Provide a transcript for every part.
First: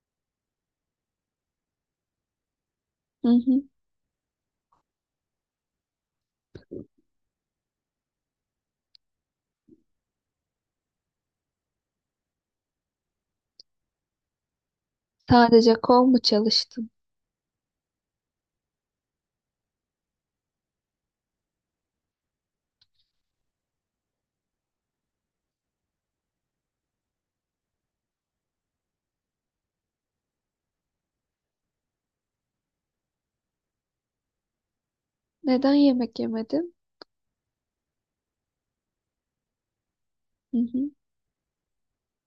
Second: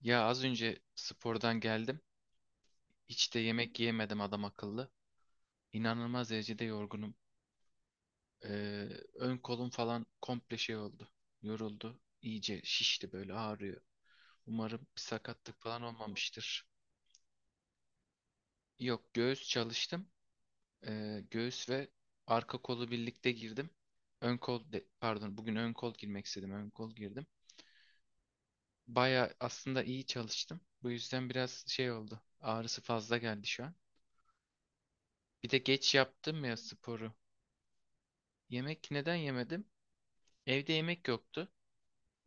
Ya az önce spordan geldim. Hı Hiç de hı. yemek yiyemedim adam akıllı. İnanılmaz derecede yorgunum. Ee, ön kolum falan komple şey oldu. Yoruldu. İyice şişti böyle ağrıyor. Umarım bir sakatlık Sadece falan kol mu olmamıştır. çalıştın? Yok, göğüs çalıştım. Göğüs ve arka kolu birlikte girdim. Ön kol de, pardon bugün ön kol girmek istedim. Ön kol girdim. Baya aslında iyi çalıştım. Bu yüzden biraz şey oldu. Ağrısı fazla geldi şu an. Bir de Neden geç yemek yaptım ya yemedin? sporu. Yemek neden yemedim? Hı Evde hı. yemek yoktu.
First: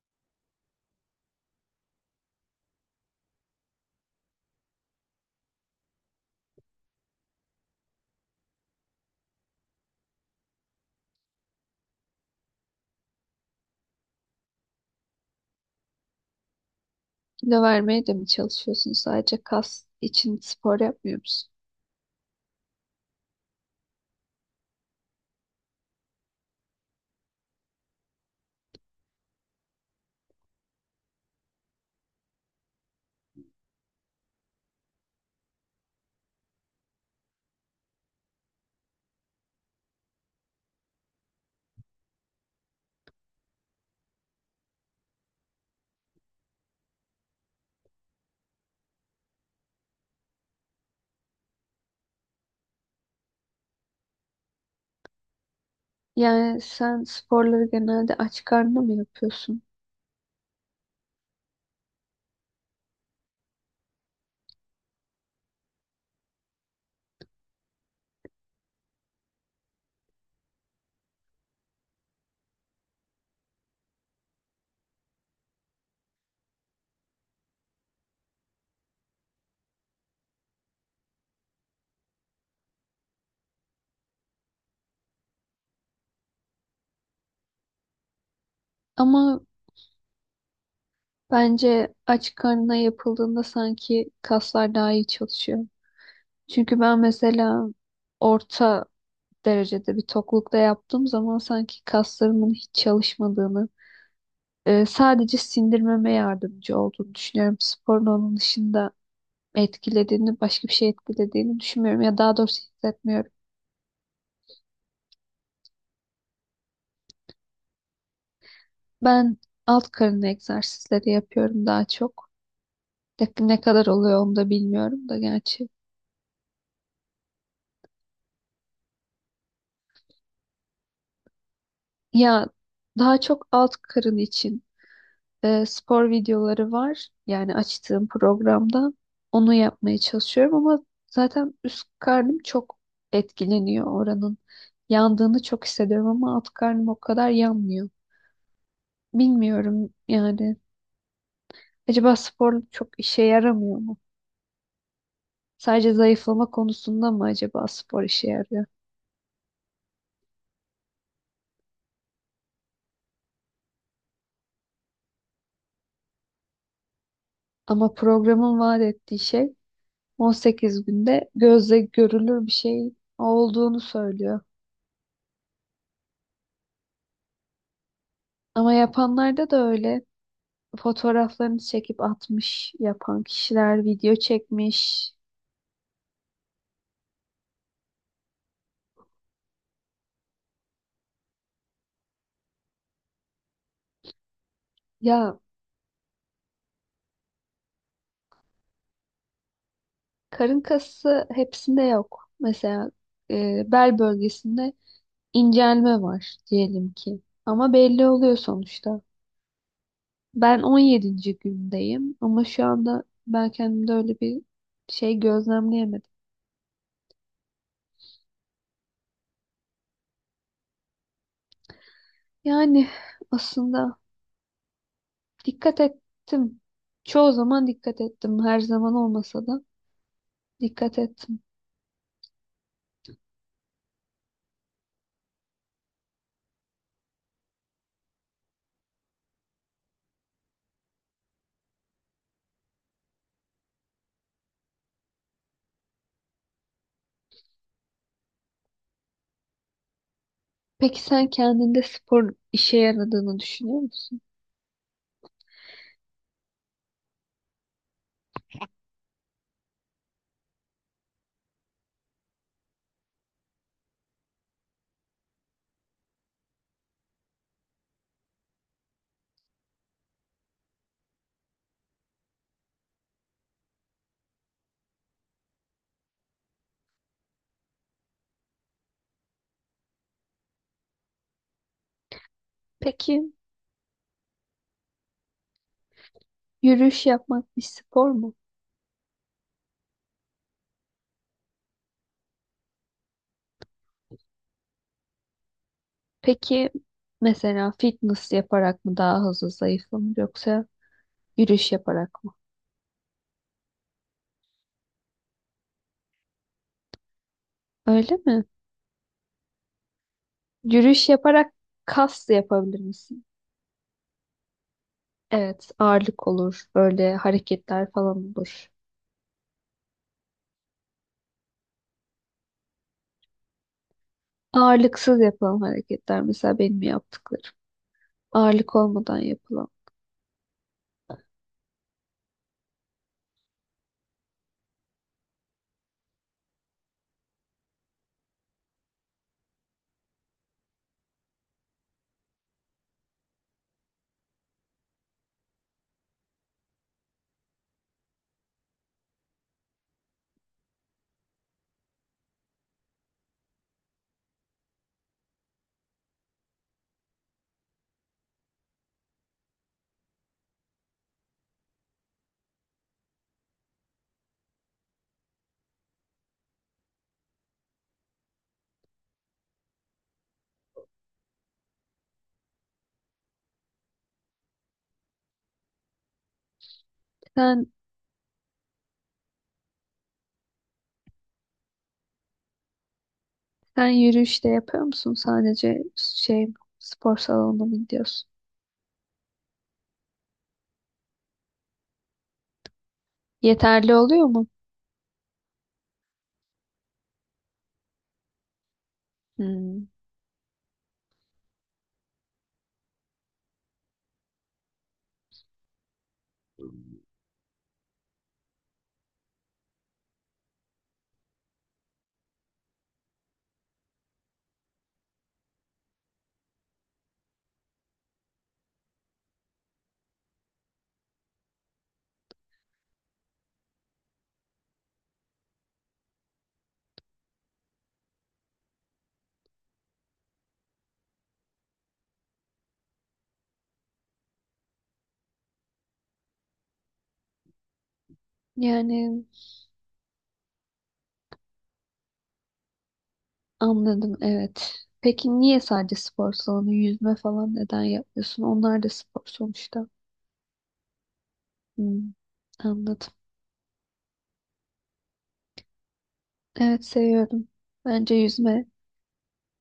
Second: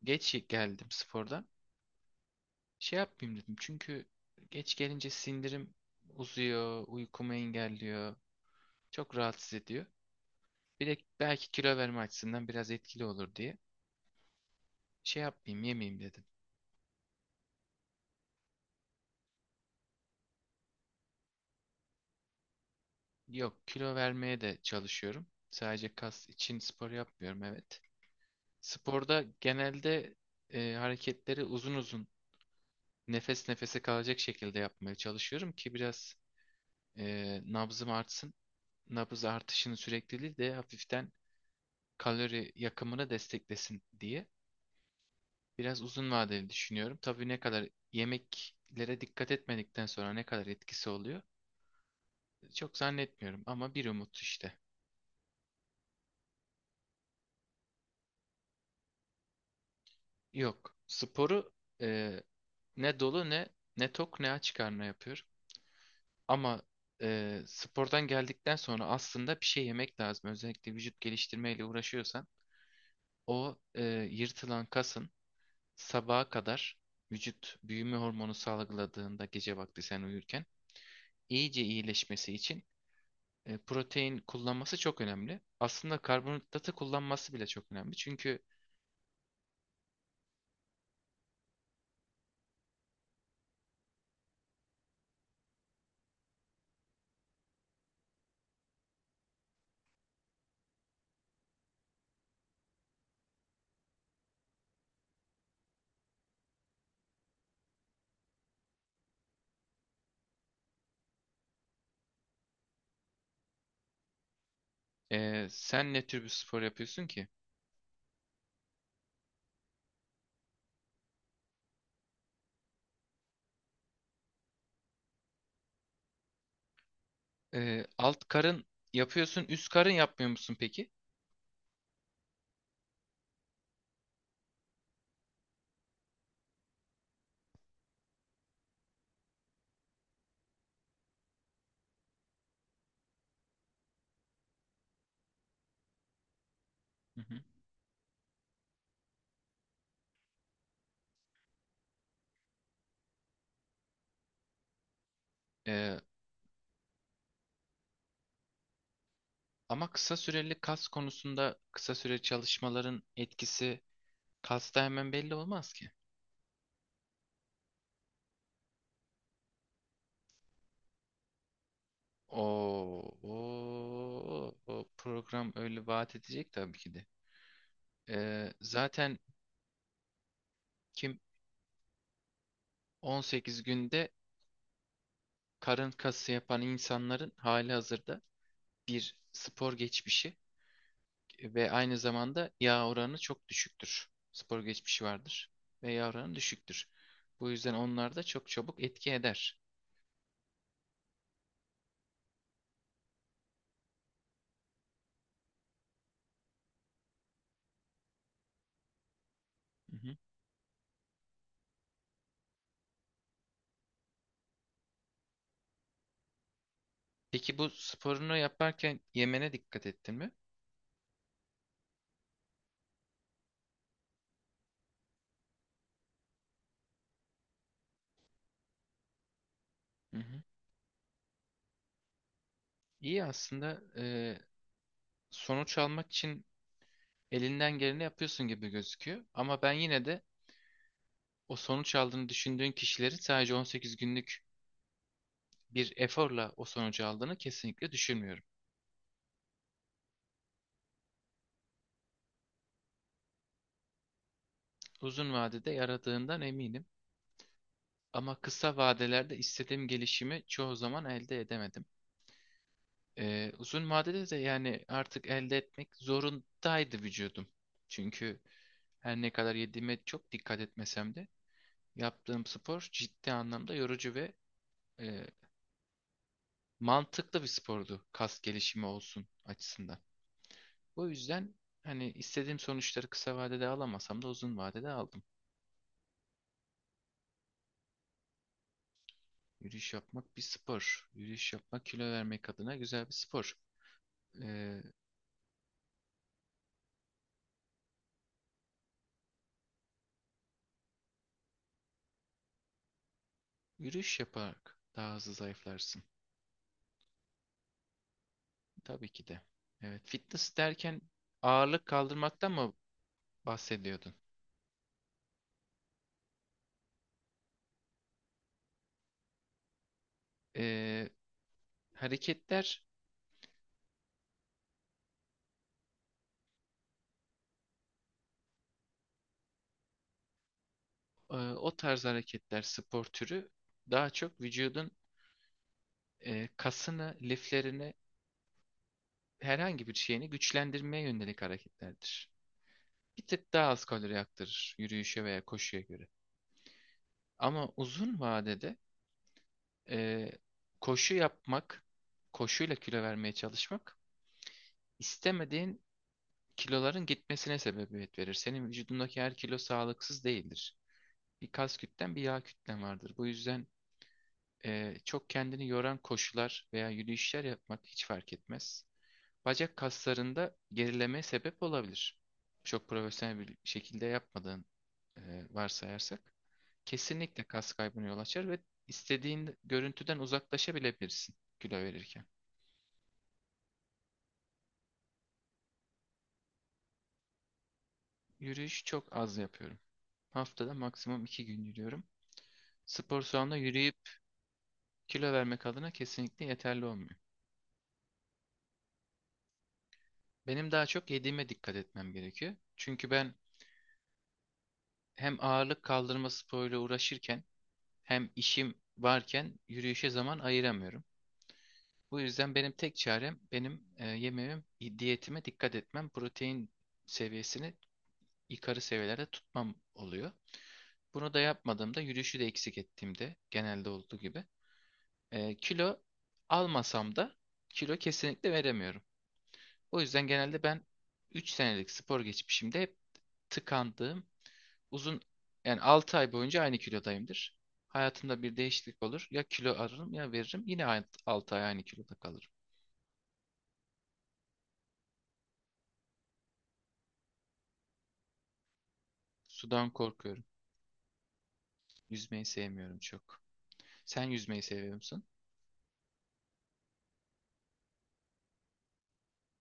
Geç geldim spordan. Şey yapmayayım dedim. Çünkü geç gelince sindirim uzuyor, uykumu engelliyor. Çok rahatsız ediyor. Bir de belki kilo verme açısından biraz etkili olur diye. Şey yapmayayım, yemeyeyim dedim. Kilo vermeye de mi çalışıyorsun? Sadece kas için spor yapmıyor musun? Yok, kilo vermeye de çalışıyorum. Sadece kas için spor yapmıyorum, evet. Sporda genelde hareketleri uzun uzun nefes nefese kalacak şekilde yapmaya çalışıyorum ki biraz nabzım artsın. Nabız artışını sürekli değil de hafiften kalori yakımını desteklesin diye. Biraz uzun vadeli düşünüyorum. Tabii ne kadar yemeklere dikkat etmedikten sonra ne kadar etkisi oluyor, çok zannetmiyorum ama bir umut işte. Yani sen sporları genelde aç karnına mı yapıyorsun? Yok. Sporu e, ne dolu ne tok ne aç karnına yapıyorum. Ama spordan geldikten sonra aslında bir şey yemek lazım. Özellikle vücut geliştirmeyle uğraşıyorsan o yırtılan kasın sabaha kadar vücut büyüme hormonu salgıladığında gece vakti sen uyurken iyice iyileşmesi için protein kullanması çok önemli. Aslında karbonhidratı kullanması bile çok önemli. Çünkü Ama bence aç karnına yapıldığında sanki kaslar daha iyi çalışıyor. Çünkü ben mesela orta derecede bir toklukta yaptığım zaman sanki kaslarımın hiç çalışmadığını, sadece sindirmeme yardımcı olduğunu düşünüyorum sporun onun dışında etkilediğini, başka bir şey etkilediğini düşünmüyorum ya, daha doğrusu hissetmiyorum. Sen ne tür bir spor yapıyorsun ki? Ben alt karın egzersizleri yapıyorum daha çok. Tabii ne kadar oluyor onu da bilmiyorum da gerçi. Alt karın yapıyorsun, üst karın yapmıyor musun peki? Ya daha çok alt karın için spor videoları var. Yani açtığım programda onu yapmaya çalışıyorum ama zaten üst karnım çok etkileniyor oranın. Yandığını çok hissediyorum ama alt karnım o Hı kadar hı. yanmıyor. Bilmiyorum yani. Acaba spor çok işe yaramıyor mu? Sadece Ee, zayıflama konusunda mı acaba spor işe yarıyor? ama kısa süreli kas konusunda kısa süre çalışmaların etkisi kasta hemen belli olmaz ki. Ama programın vaat ettiği şey 18 günde gözle görülür bir şey O, olduğunu söylüyor. o program öyle vaat edecek tabii ki de. Ama Zaten yapanlarda da öyle. kim Fotoğraflarını çekip atmış, yapan 18 kişiler günde video çekmiş. karın kası yapan insanların halihazırda bir spor geçmişi ve aynı zamanda yağ oranı çok düşüktür. Spor geçmişi Ya vardır ve yağ oranı düşüktür. Bu yüzden onlar da çok çabuk etki eder. karın kası hepsinde yok. Mesela bel bölgesinde incelme var diyelim ki. Ama belli oluyor sonuçta. Hı hı. Ben on yedinci gündeyim ama şu anda ben kendimde öyle bir şey gözlemleyemedim. Peki bu sporunu yaparken yemene dikkat ettin mi? Yani aslında dikkat ettim. Çoğu zaman dikkat ettim. Her zaman olmasa da Hı hı. dikkat ettim. İyi aslında, sonuç almak için elinden geleni yapıyorsun gibi gözüküyor. Ama ben yine de o sonuç aldığını düşündüğün kişilerin sadece 18 günlük bir eforla o sonucu aldığını kesinlikle düşünmüyorum. Peki sen kendinde spor işe yaradığını düşünüyor musun? Uzun vadede yaradığından eminim. Ama kısa vadelerde istediğim gelişimi çoğu zaman elde edemedim. Uzun vadede de yani artık elde etmek zorundaydı vücudum. Çünkü her ne kadar yediğime çok dikkat etmesem de yaptığım spor ciddi anlamda yorucu ve e, mantıklı bir spordu kas gelişimi olsun açısından. O yüzden hani istediğim sonuçları Peki kısa vadede alamasam da uzun vadede aldım. yürüyüş yapmak bir spor mu? Yürüyüş yapmak bir spor. Yürüyüş yapmak kilo vermek adına güzel bir spor. Ee, Peki mesela fitness yaparak mı daha hızlı zayıflanır yoksa yürüyüş yaparak mı? yürüyüş yaparak daha hızlı zayıflarsın. Öyle mi? Tabii ki de. Evet, fitness derken Yürüyüş yaparak ağırlık kas da kaldırmaktan mı yapabilir misin? bahsediyordun? Evet, ağırlık olur. Böyle hareketler falan olur. Ee, hareketler, Ağırlıksız yapılan hareketler mesela benim yaptıklarım. Ağırlık olmadan yapılan. O tarz hareketler, spor türü daha çok vücudun kasını, liflerini, herhangi bir şeyini güçlendirmeye yönelik hareketlerdir. Bir tık daha az kalori yaktırır yürüyüşe veya koşuya göre. Ama uzun vadede e, koşu yapmak, koşuyla kilo vermeye çalışmak istemediğin kiloların gitmesine sebebiyet verir. Senin vücudundaki her kilo sağlıksız değildir. Bir kas kütlen bir yağ kütlen vardır. Bu yüzden çok kendini yoran koşular veya yürüyüşler yapmak hiç fark etmez. Bacak kaslarında gerilemeye sebep olabilir. Çok profesyonel bir şekilde yapmadığın, e, varsayarsak, kesinlikle Sen kas kaybına yol açar ve istediğin görüntüden uzaklaşabilebilirsin kilo verirken. sen yürüyüş de yapıyor musun? Sadece şey spor salonuna mı gidiyorsun? Yürüyüş çok az yapıyorum. Haftada maksimum 2 gün yürüyorum. Spor salonunda Yeterli yürüyüp. oluyor mu? Kilo vermek adına kesinlikle yeterli olmuyor. Hmm. Benim daha çok yediğime dikkat etmem gerekiyor. Çünkü ben hem ağırlık kaldırma sporuyla uğraşırken hem işim varken yürüyüşe zaman ayıramıyorum. Bu yüzden benim tek çarem benim yemeğim, diyetime dikkat etmem, protein seviyesini yukarı seviyelerde tutmam oluyor. Bunu da yapmadığımda, yürüyüşü de eksik ettiğimde genelde olduğu gibi, kilo almasam da kilo kesinlikle veremiyorum. O yüzden genelde ben 3 senelik spor geçmişimde hep tıkandığım, uzun yani 6 ay boyunca aynı kilodayımdır. Hayatımda bir değişiklik Yani olur. Ya kilo alırım ya veririm. Yine 6 ay aynı kiloda kalırım. anladım, evet. Peki niye sadece spor salonu, yüzme falan neden yapmıyorsun? Onlar da spor sonuçta. Sudan korkuyorum. Hmm, Yüzmeyi sevmiyorum anladım. çok. Sen yüzmeyi seviyor musun? Evet, seviyorum. Bence yüzme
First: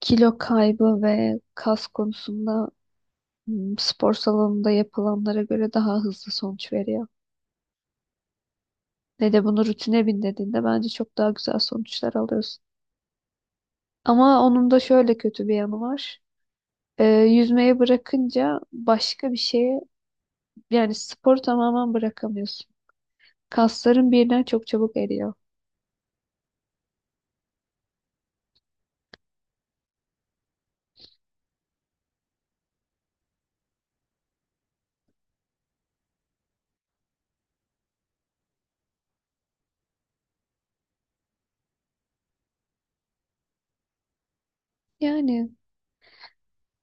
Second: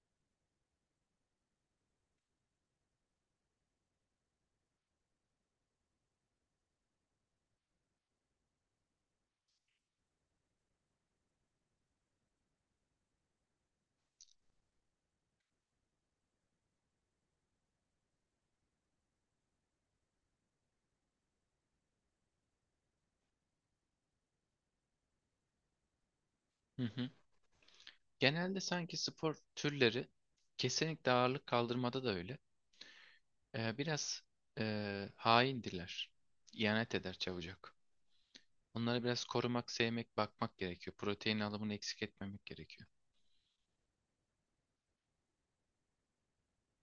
kilo kaybı ve kas konusunda spor salonunda yapılanlara göre daha hızlı sonuç veriyor. Ne de bunu rutine bindirdiğinde bence çok daha güzel sonuçlar alıyorsun. Ama onun da şöyle kötü bir yanı var. Yüzmeye bırakınca başka bir şeye, yani sporu tamamen bırakamıyorsun. Kaslarım birden çok çabuk eriyor. Hı hı. Genelde sanki spor türleri, kesinlikle ağırlık kaldırmada da öyle. Biraz haindirler. İhanet eder çabucak. Onları biraz korumak, sevmek, bakmak gerekiyor. Protein alımını eksik etmemek gerekiyor. Yani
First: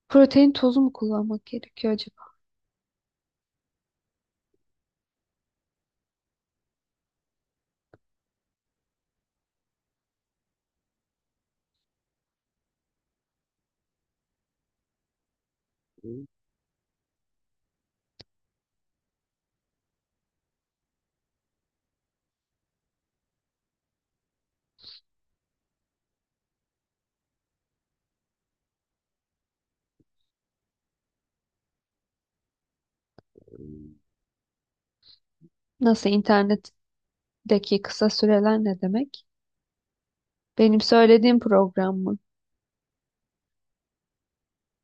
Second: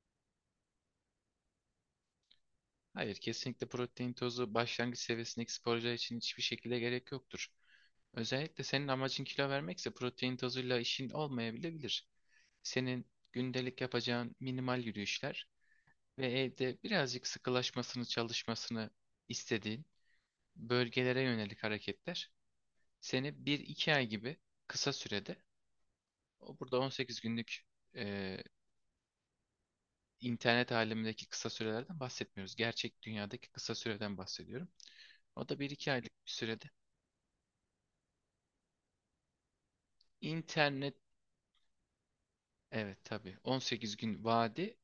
protein tozu mu kullanmak gerekiyor acaba? Hayır, kesinlikle protein tozu başlangıç seviyesindeki sporcular için hiçbir şekilde gerek yoktur. Özellikle senin amacın kilo vermekse protein tozuyla işin olmayabilir. Senin gündelik yapacağın minimal yürüyüşler ve evde birazcık sıkılaşmasını, çalışmasını istediğin bölgelere yönelik hareketler seni bir iki ay gibi kısa sürede. O burada 18 günlük, e, internet alemindeki kısa sürelerden bahsetmiyoruz. Gerçek dünyadaki kısa süreden bahsediyorum. O da bir iki Nasıl aylık bir sürede. internetteki kısa süreler ne demek? Benim İnternet, söylediğim program mı? evet tabii 18 gün vadi.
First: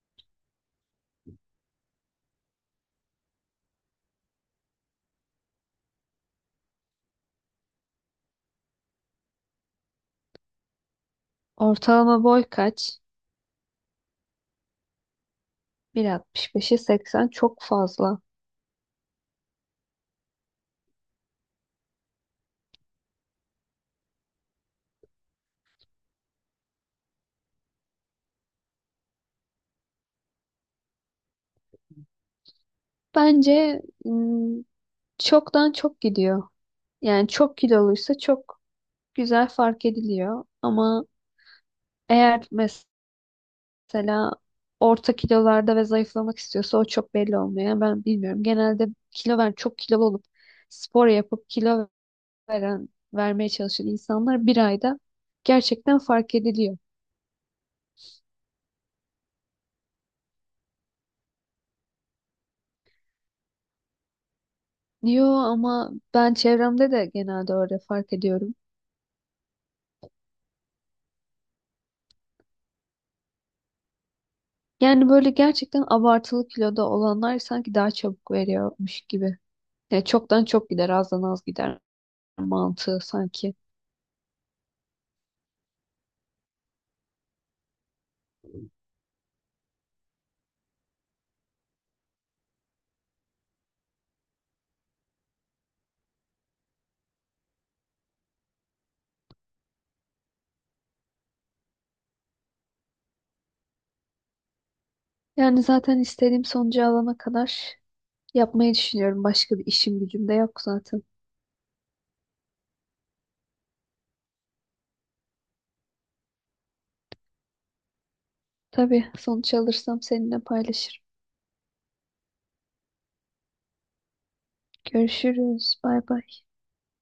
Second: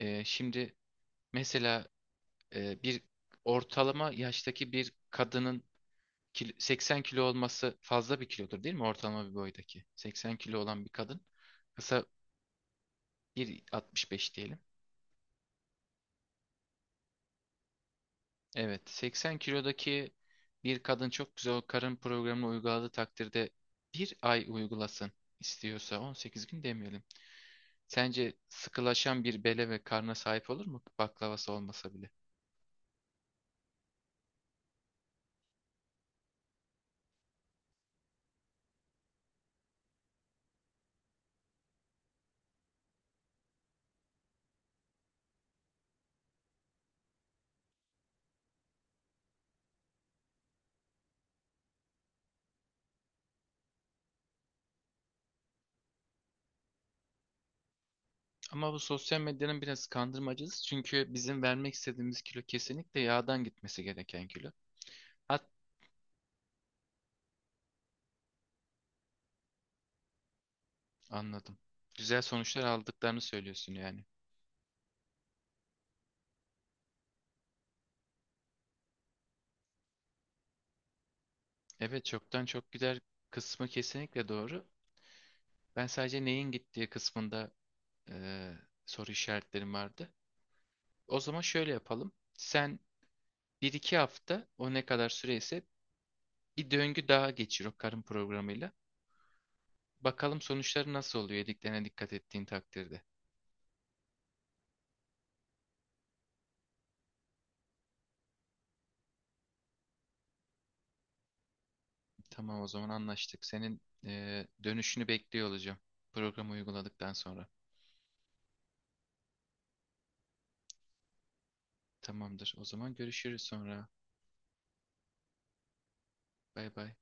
Şimdi mesela bir ortalama yaştaki bir kadının 80 kilo olması fazla bir kilodur değil mi? Ortalama bir boydaki. 80 kilo olan bir kadın, kısa, Ortalama boy kaç? 1,65 diyelim. 1.65'e 80 çok fazla. Evet, 80 kilodaki bir kadın çok güzel o karın programını uyguladığı takdirde, bir ay uygulasın istiyorsa, 18 gün demeyelim. Sence sıkılaşan bir bele ve karna sahip olur mu, baklavası olmasa bile? Bence çoktan çok gidiyor. Yani çok kiloluysa çok güzel fark ediliyor. Ama eğer mesela orta kilolarda ve zayıflamak istiyorsa o çok belli olmuyor. Yani ben bilmiyorum. Genelde kilo ver, çok kilolu olup spor yapıp kilo veren, vermeye çalışan insanlar bir ayda gerçekten fark ediliyor. Ama bu sosyal medyanın biraz kandırmacısı, çünkü bizim vermek istediğimiz kilo kesinlikle yağdan gitmesi gereken kilo. Yo, Hat ama ben çevremde de genelde öyle fark ediyorum. anladım. Güzel sonuçlar aldıklarını söylüyorsun yani. Yani böyle gerçekten abartılı kiloda olanlar sanki daha çabuk veriyormuş gibi. Ya çoktan çok gider, azdan az gider Evet, çoktan çok mantığı gider sanki. kısmı kesinlikle doğru. Ben sadece neyin gittiği kısmında, e, soru işaretlerim vardı. O zaman şöyle yapalım. Sen bir iki hafta, o ne kadar süreyse, bir döngü daha geçir o karın programıyla. Bakalım sonuçları nasıl oluyor yediklerine dikkat ettiğin takdirde. Yani zaten istediğim sonucu alana kadar yapmayı düşünüyorum. Başka bir işim gücüm de yok zaten. Tamam, o zaman anlaştık. Senin dönüşünü bekliyor olacağım programı uyguladıktan sonra. Tabii sonuç alırsam seninle paylaşırım. Tamamdır. O zaman görüşürüz sonra. Görüşürüz. Bay bay. Bay bay.